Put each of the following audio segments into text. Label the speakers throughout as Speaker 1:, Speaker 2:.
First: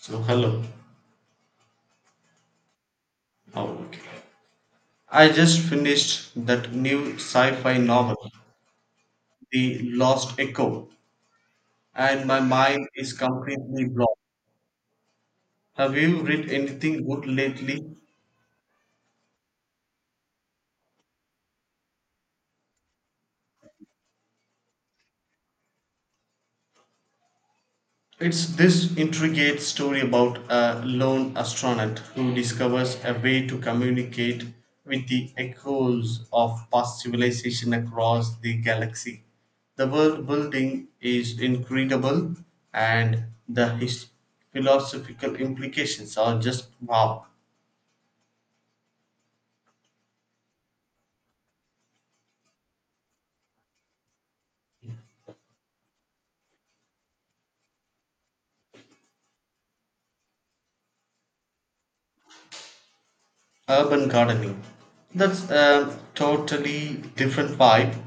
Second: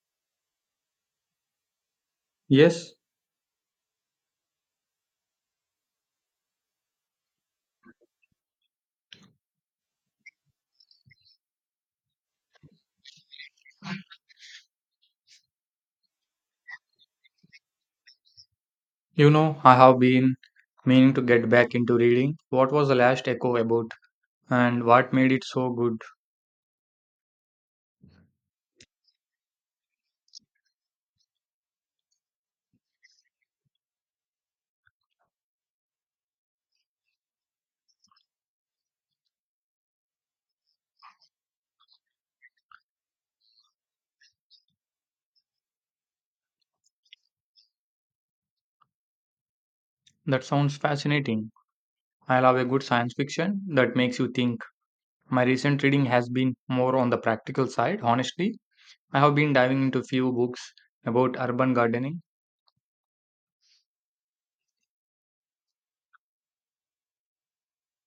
Speaker 1: So, hello.
Speaker 2: Yes,
Speaker 1: Oh, okay. I just finished that new sci fi novel, The Lost Echo, and my mind is completely blocked. Have you read anything good lately?
Speaker 2: you know, I have been meaning to get back into reading. What was the last echo about and what made it so good?
Speaker 1: It's this intricate story about a lone astronaut who discovers a way to communicate with the echoes of past civilization across the galaxy. The world building is incredible, and philosophical implications are just wow.
Speaker 2: That sounds fascinating. I love a good science fiction that makes you think. My recent reading has been more on the practical side, honestly. I have been diving into few books about urban gardening,
Speaker 1: Urban gardening. That's a totally different vibe.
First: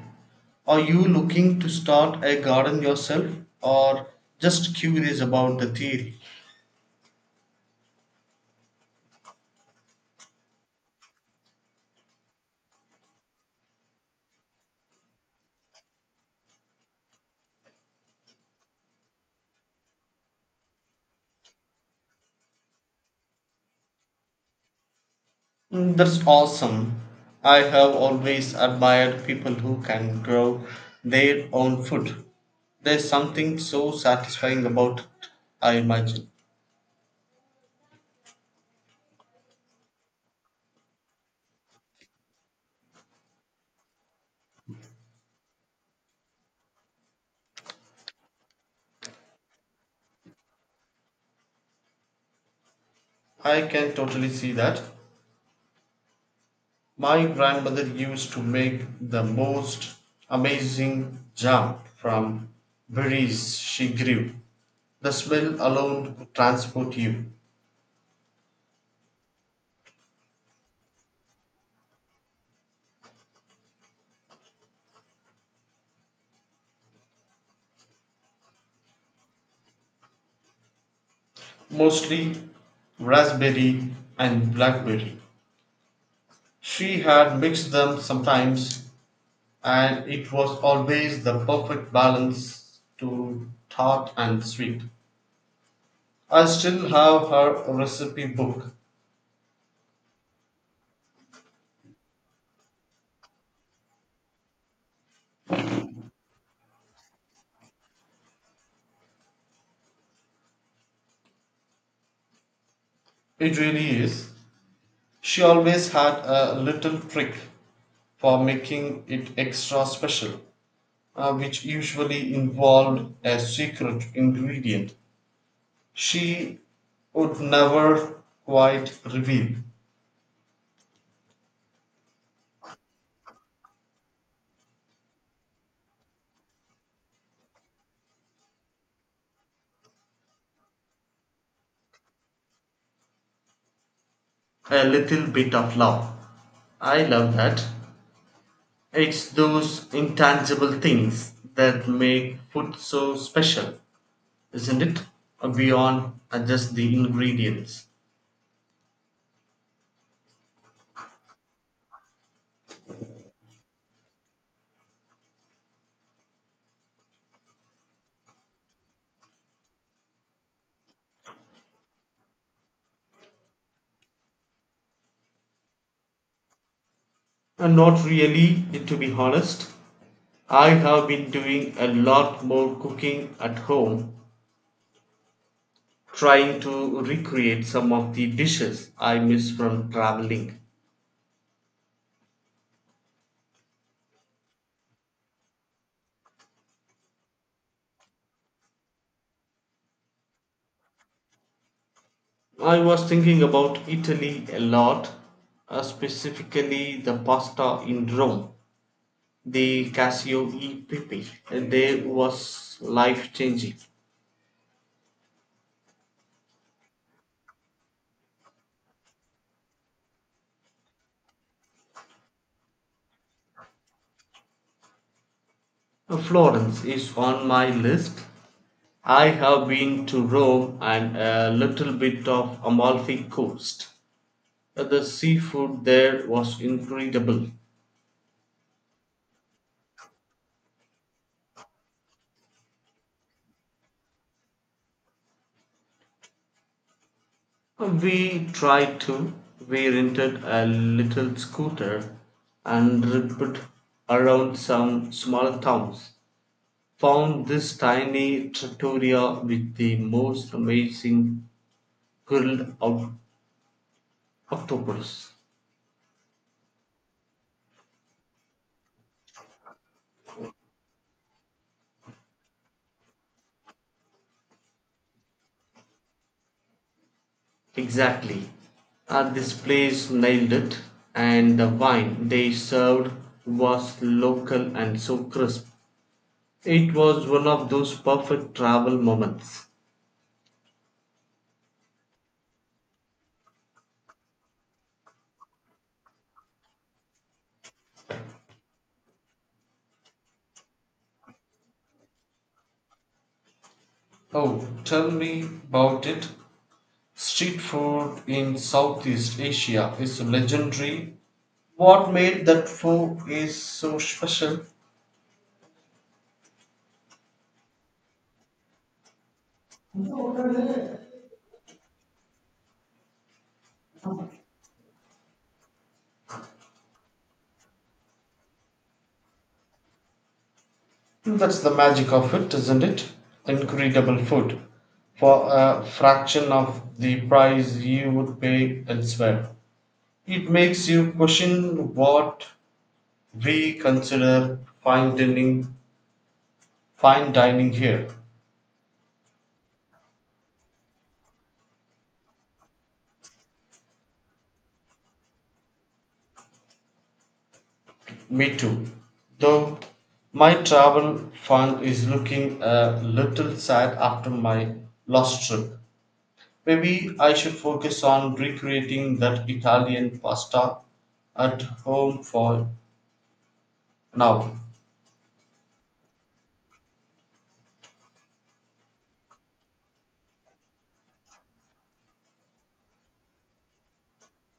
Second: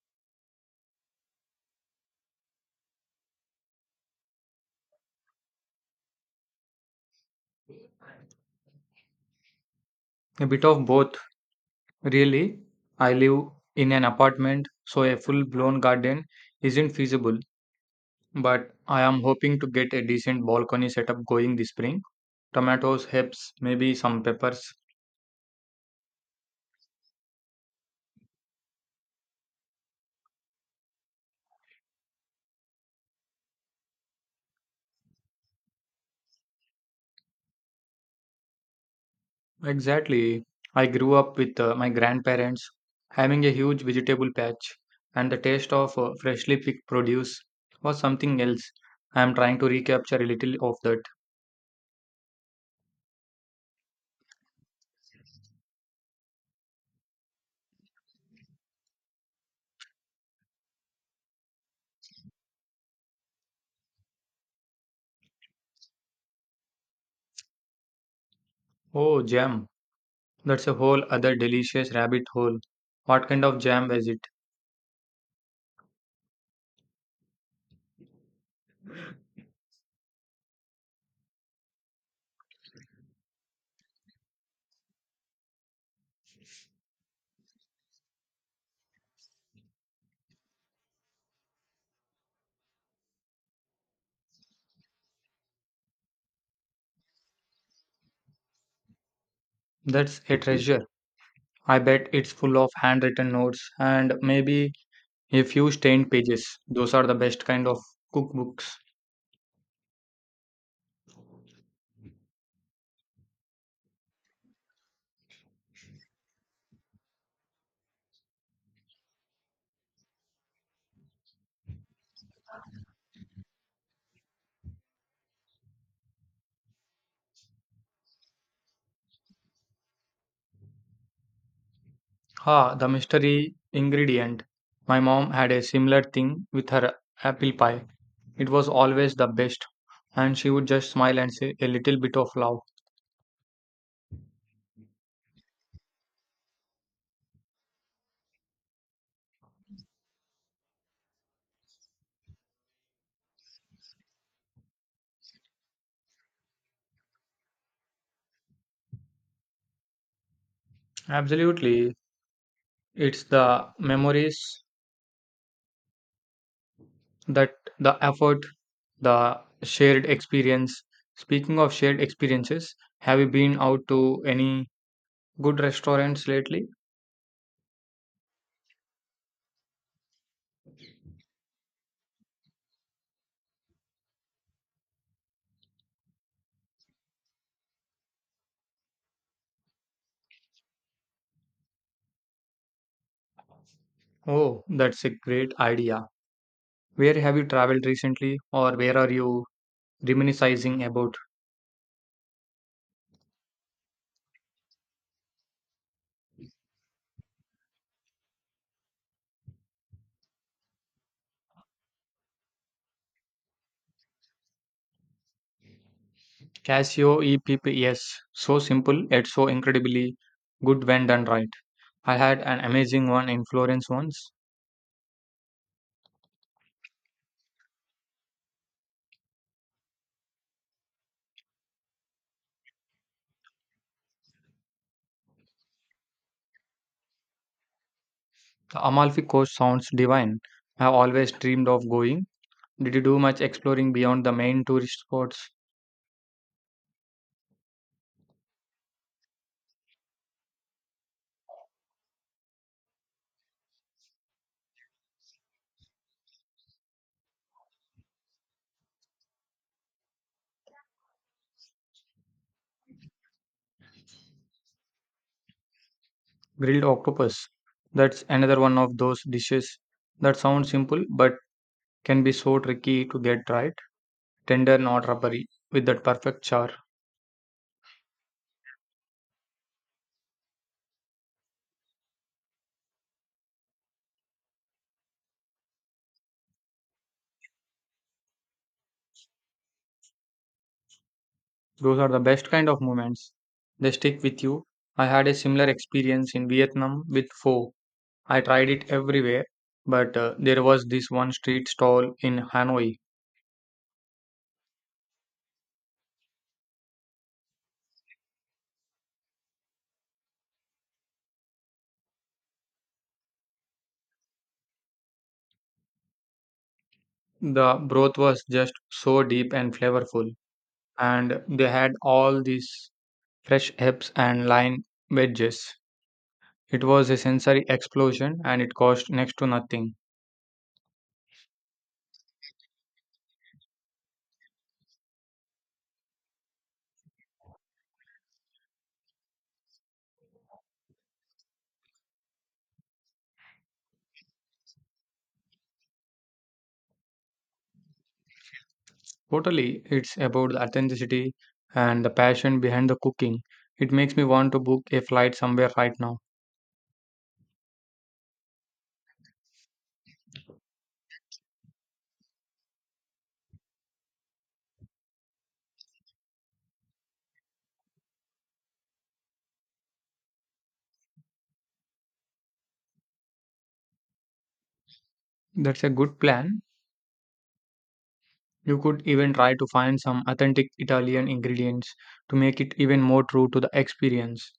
Speaker 1: Are you looking to start a garden yourself, or just curious about the theory?
Speaker 2: a bit of both, really. I live in an apartment, so a full-blown garden isn't feasible, but I am hoping to get a decent balcony setup going this spring. Tomatoes, herbs, maybe some peppers.
Speaker 1: That's awesome. I have always admired people who can grow their own food. There's something so satisfying about it, I imagine.
Speaker 2: Exactly. I grew up with my grandparents having a huge vegetable patch, and the taste of freshly picked produce was something else. I am trying to recapture a little of that.
Speaker 1: I can totally see that. My grandmother used to make the most amazing jam from berries she grew. The smell alone could transport you.
Speaker 2: Oh, jam. That's a whole other delicious rabbit hole. What kind of jam is it?
Speaker 1: Mostly raspberry and blackberry. She had mixed them sometimes, and it was always the perfect balance to tart and sweet. I still have her recipe book.
Speaker 2: That's a treasure. I bet it's full of handwritten notes and maybe a few stained pages. Those are the best kind of cookbooks.
Speaker 1: It really is. She always had a little trick for making it extra special, which usually involved a secret ingredient she would never quite reveal.
Speaker 2: Ha, the mystery ingredient. My mom had a similar thing with her apple pie. It was always the best, and she would just smile and say a little bit of love.
Speaker 1: A little bit of love. I love that. It's those intangible things that make food so special, isn't it? Beyond just the ingredients.
Speaker 2: Absolutely. It's the memories that the effort, the shared experience. Speaking of shared experiences, have you been out to any good restaurants lately?
Speaker 1: And not really, to be honest. I have been doing a lot more cooking at home, trying to recreate some of the dishes I miss from traveling.
Speaker 2: Oh, that's a great idea. Where have you traveled recently, or where are you reminiscing about?
Speaker 1: I was thinking about Italy a lot, specifically the pasta in Rome, the Casio e Pepe. They was life changing.
Speaker 2: Casio EPPS. So simple yet so incredibly good when done right. I had an amazing one in Florence once.
Speaker 1: Florence is on my list. I have been to Rome and a little bit of Amalfi Coast. The seafood there was incredible.
Speaker 2: The Amalfi Coast sounds divine. I've always dreamed of going. Did you do much exploring beyond the main tourist spots?
Speaker 1: We tried to. We rented a little scooter and ripped around some small towns. Found this tiny trattoria with the most amazing grilled octopus.
Speaker 2: Grilled octopus. That's another one of those dishes that sounds simple but can be so tricky to get right. Tender, not rubbery, with that perfect char.
Speaker 1: Exactly. This place nailed it, and the wine they served was local and so crisp. It was one of those perfect travel moments.
Speaker 2: Those are the best kind of moments. They stick with you. I had a similar experience in Vietnam with pho. I tried it everywhere, but there was this one street stall in Hanoi.
Speaker 1: Oh, tell me about it. Street food in Southeast Asia is legendary. What made that food is so special?
Speaker 2: The broth was just so deep and flavorful, and they had all these fresh herbs and lime wedges. It was a sensory explosion and it cost next to nothing.
Speaker 1: That's the magic of it, isn't it? Incredible food for a fraction of the price you would pay elsewhere. It makes you question what we consider fine dining here.
Speaker 2: Totally, it's about the authenticity and the passion behind the cooking. It makes me want to book a flight somewhere right now.
Speaker 1: Me too. Though my travel fund is looking a little sad after my last trip. Maybe I should focus on recreating that Italian pasta at home for now.
Speaker 2: That's a good plan. You could even try to find some authentic Italian ingredients to make it even more true to the experience.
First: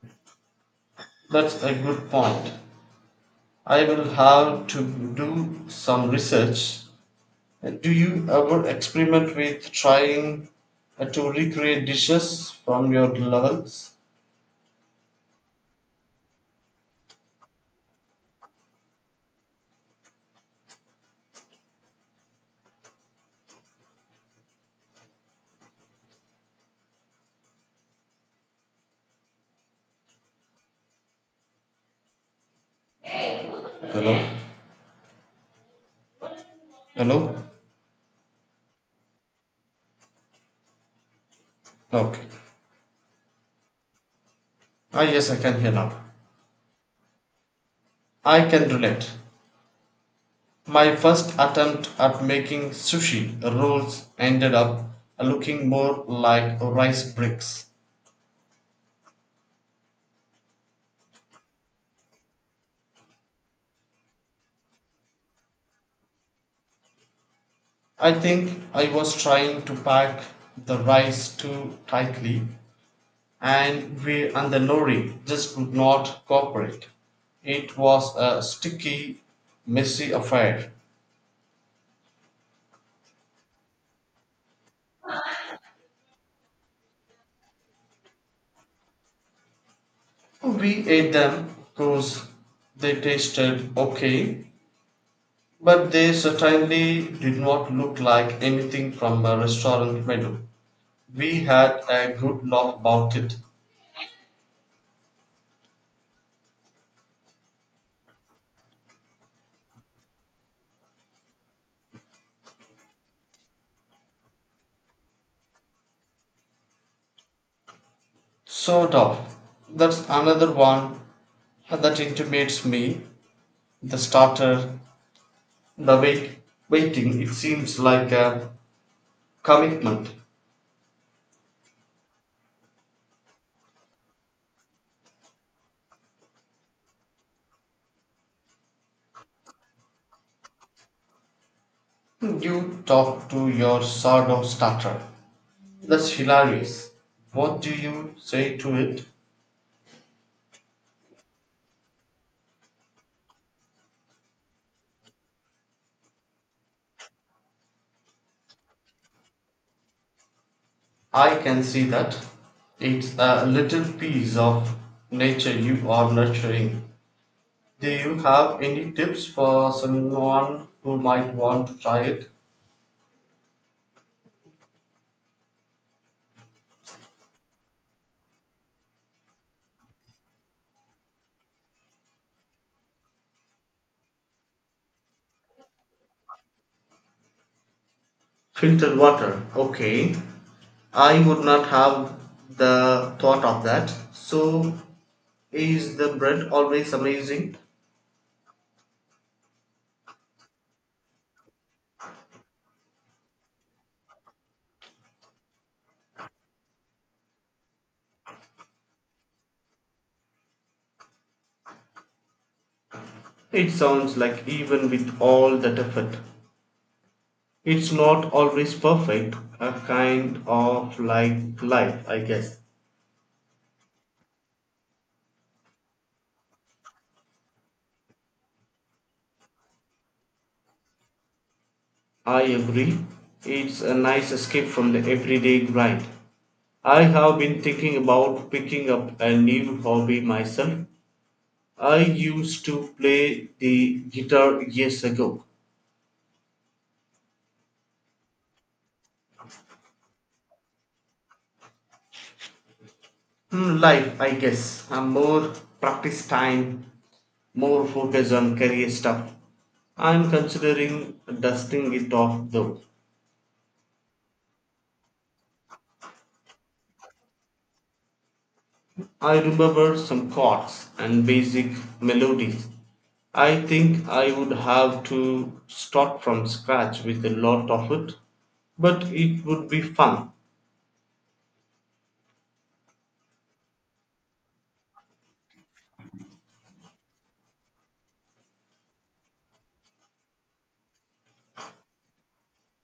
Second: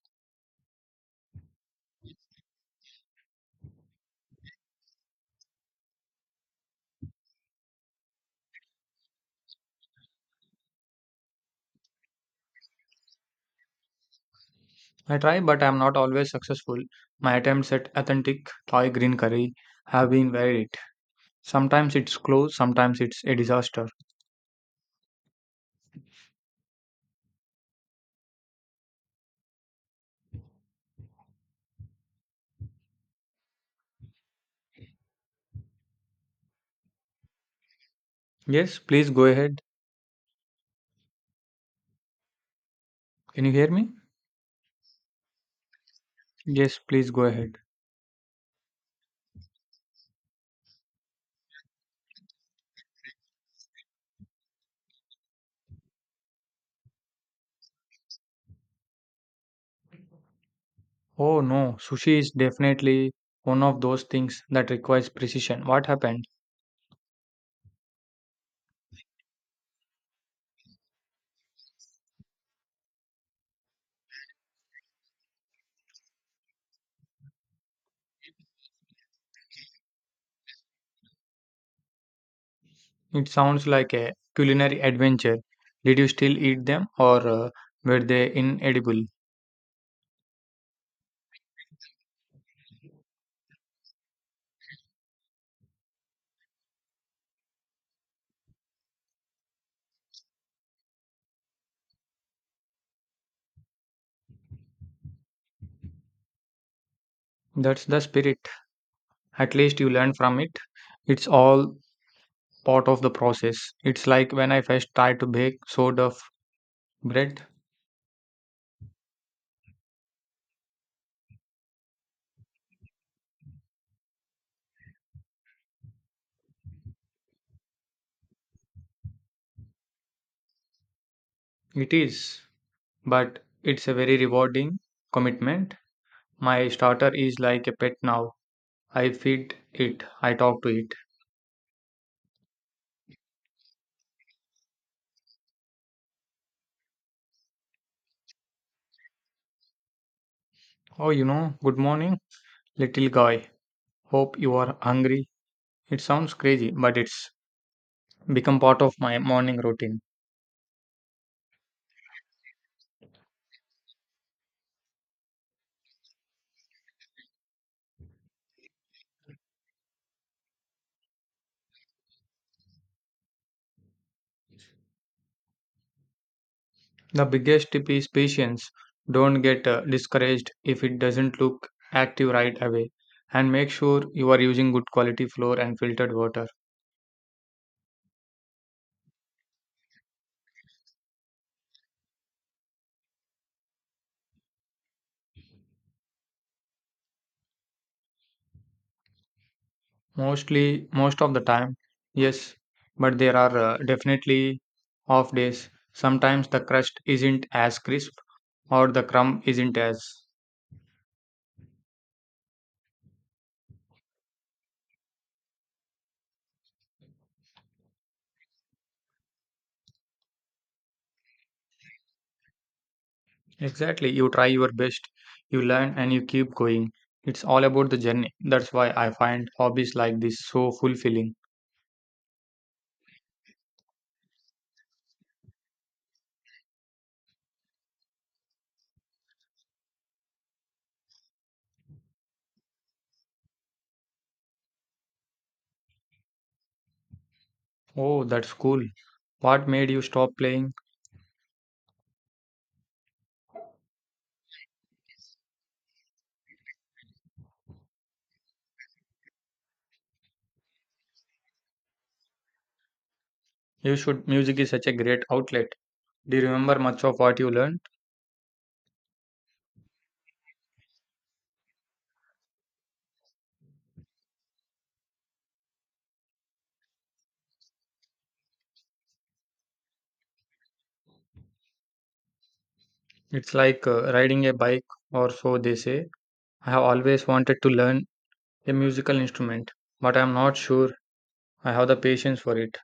Speaker 1: That's a good point. I will have to do some research. Do you ever experiment with trying to recreate dishes from your levels?
Speaker 2: I try, but I'm not always successful. My attempts at authentic Thai green curry have been varied. Sometimes it's close, sometimes it's a disaster.
Speaker 1: Hello? Hello?
Speaker 2: Yes, please go ahead.
Speaker 1: Okay.
Speaker 2: Can you hear me?
Speaker 1: Ah yes, I can hear now.
Speaker 2: Yes, please go ahead.
Speaker 1: I can relate. My first attempt at making sushi rolls ended up looking more like rice bricks.
Speaker 2: Oh no, sushi is definitely one of those things that requires precision. What happened?
Speaker 1: I think I was trying to pack the rice too tightly, and the lorry just would not cooperate. It was a sticky, messy affair.
Speaker 2: It sounds like a culinary adventure. Did you still eat them or were they inedible?
Speaker 1: We ate them because they tasted okay, but they certainly did not look like anything from a restaurant menu. We had a good laugh about it.
Speaker 2: That's the spirit. At least you learn from it. It's all part of the process. It's like when I first tried to bake sort of bread.
Speaker 1: Soda. That's another one that intimidates me. The starter, the wait, waiting, it seems like a commitment.
Speaker 2: It is, but it's a very rewarding commitment. My starter is like a pet now. I feed it, I talk to it.
Speaker 1: You talk to your sourdough starter. That's hilarious. What do you say to it?
Speaker 2: Oh, you know, good morning, little guy. Hope you are hungry. It sounds crazy, but it's become part of my morning routine.
Speaker 1: I can see that. It's a little piece of nature you are nurturing. Do you have any tips for someone who might want to try it?
Speaker 2: The biggest tip is patience. Don't get discouraged if it doesn't look active right away and make sure you are using good quality flour and filtered water.
Speaker 1: Filtered water. Okay. I would not have the thought of that. So, is the bread always amazing?
Speaker 2: Mostly, most of the time, yes, but there are definitely off days. Sometimes the crust isn't as crisp or the crumb isn't as.
Speaker 1: It sounds like even with all that effort, it's not always perfect. A kind of like life, I guess.
Speaker 2: Exactly, you try your best, you learn, and you keep going. It's all about the journey. That's why I find hobbies like this so fulfilling.
Speaker 1: I agree. It's a nice escape from the everyday grind. I have been thinking about picking up a new hobby myself. I used to play the guitar years ago.
Speaker 2: Oh, that's cool. What made you stop playing?
Speaker 1: Life, I guess. And more practice time, more focus on career stuff. I'm considering dusting it off though.
Speaker 2: You should. Music is such a great outlet. Do you remember much of what you learned?
Speaker 1: I remember some chords and basic melodies. I think I would have to start from scratch with a lot of it, but it would be fun.
Speaker 2: It's like riding a bike, or so they say. I have always wanted to learn a musical instrument, but I'm not sure I have the patience for it.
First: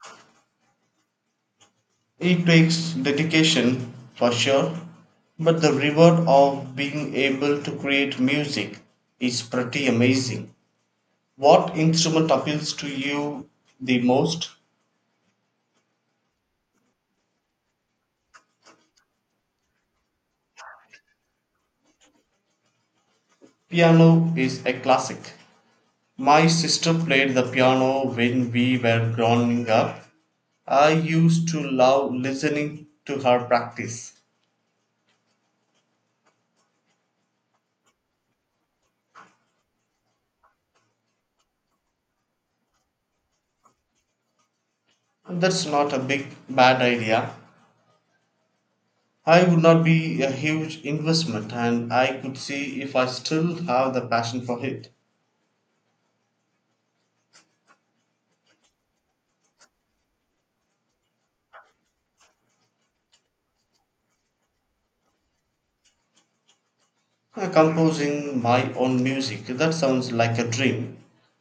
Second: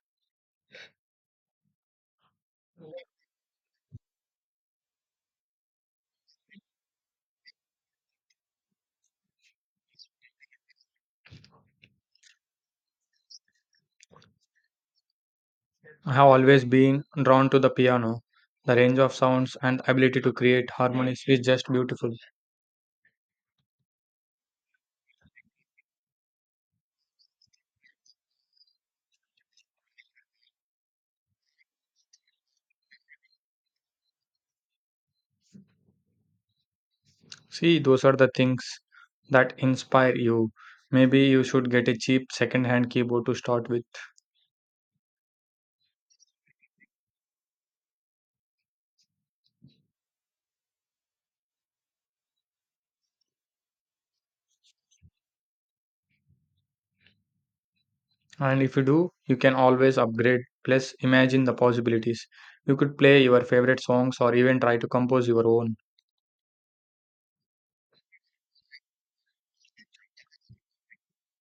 Speaker 1: It takes dedication for sure, but the reward of being able to create music is pretty amazing. What instrument appeals to you the most?
Speaker 2: I have always been drawn to the piano. The range of sounds and ability to create harmonies is just beautiful.
Speaker 1: Piano is a classic. My sister played the piano when we were growing up. I used to love listening to her practice.
Speaker 2: See, those are the things that inspire you. Maybe you should get a cheap second hand keyboard to start with.
Speaker 1: That's not a big bad idea. I would not be a huge investment, and I could see if I still have the passion for it.
Speaker 2: And if you do, you can always upgrade. Plus, imagine the possibilities. You could play your favorite songs or even try to compose your own.
Speaker 1: Composing my own music, that sounds like a dream.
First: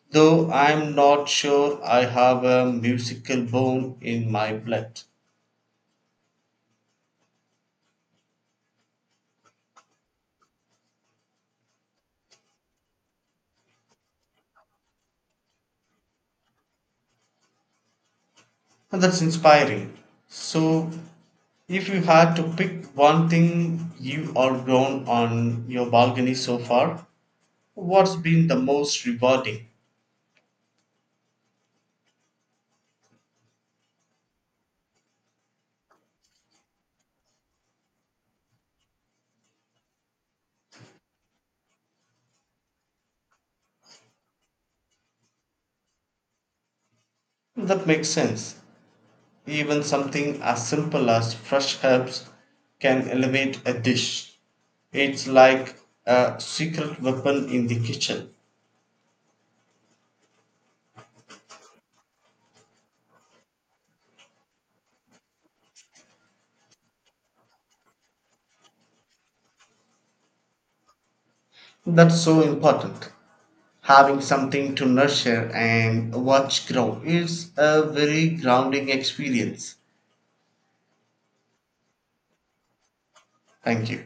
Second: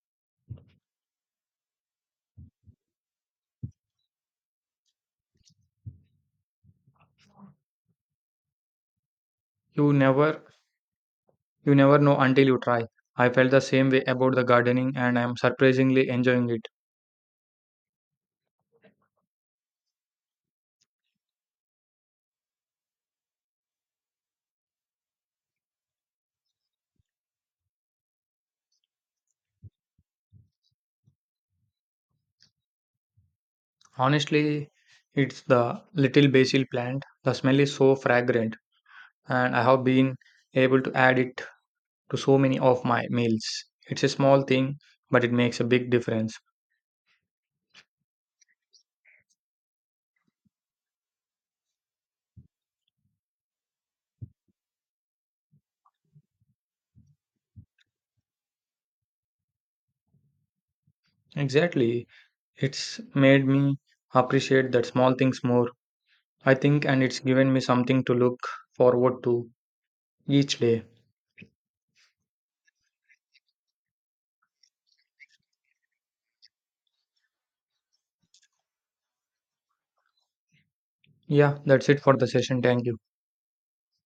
Speaker 1: Though I'm not sure I have a musical bone in my blood.
Speaker 2: You never you never know until you try. I felt the same way about the gardening and I am surprisingly enjoying it.
Speaker 1: And that's inspiring. So, if you had to pick one thing you are grown on your balcony so far, what's been the most rewarding?
Speaker 2: Honestly, it's the little basil plant. The smell is so fragrant and I have been able to add it to so many of my meals. It's a small thing, but it makes a big difference.
Speaker 1: That makes sense. Even something as simple as fresh herbs can elevate a dish. It's like a secret weapon in the kitchen.
Speaker 2: Exactly. It's made me appreciate that small things more I think, and it's given me something to look forward to each day.
Speaker 1: That's so important. Having something to nurture and watch grow is a very grounding experience.
Speaker 2: Yeah, that's it for the session. Thank you.
Speaker 1: Thank you.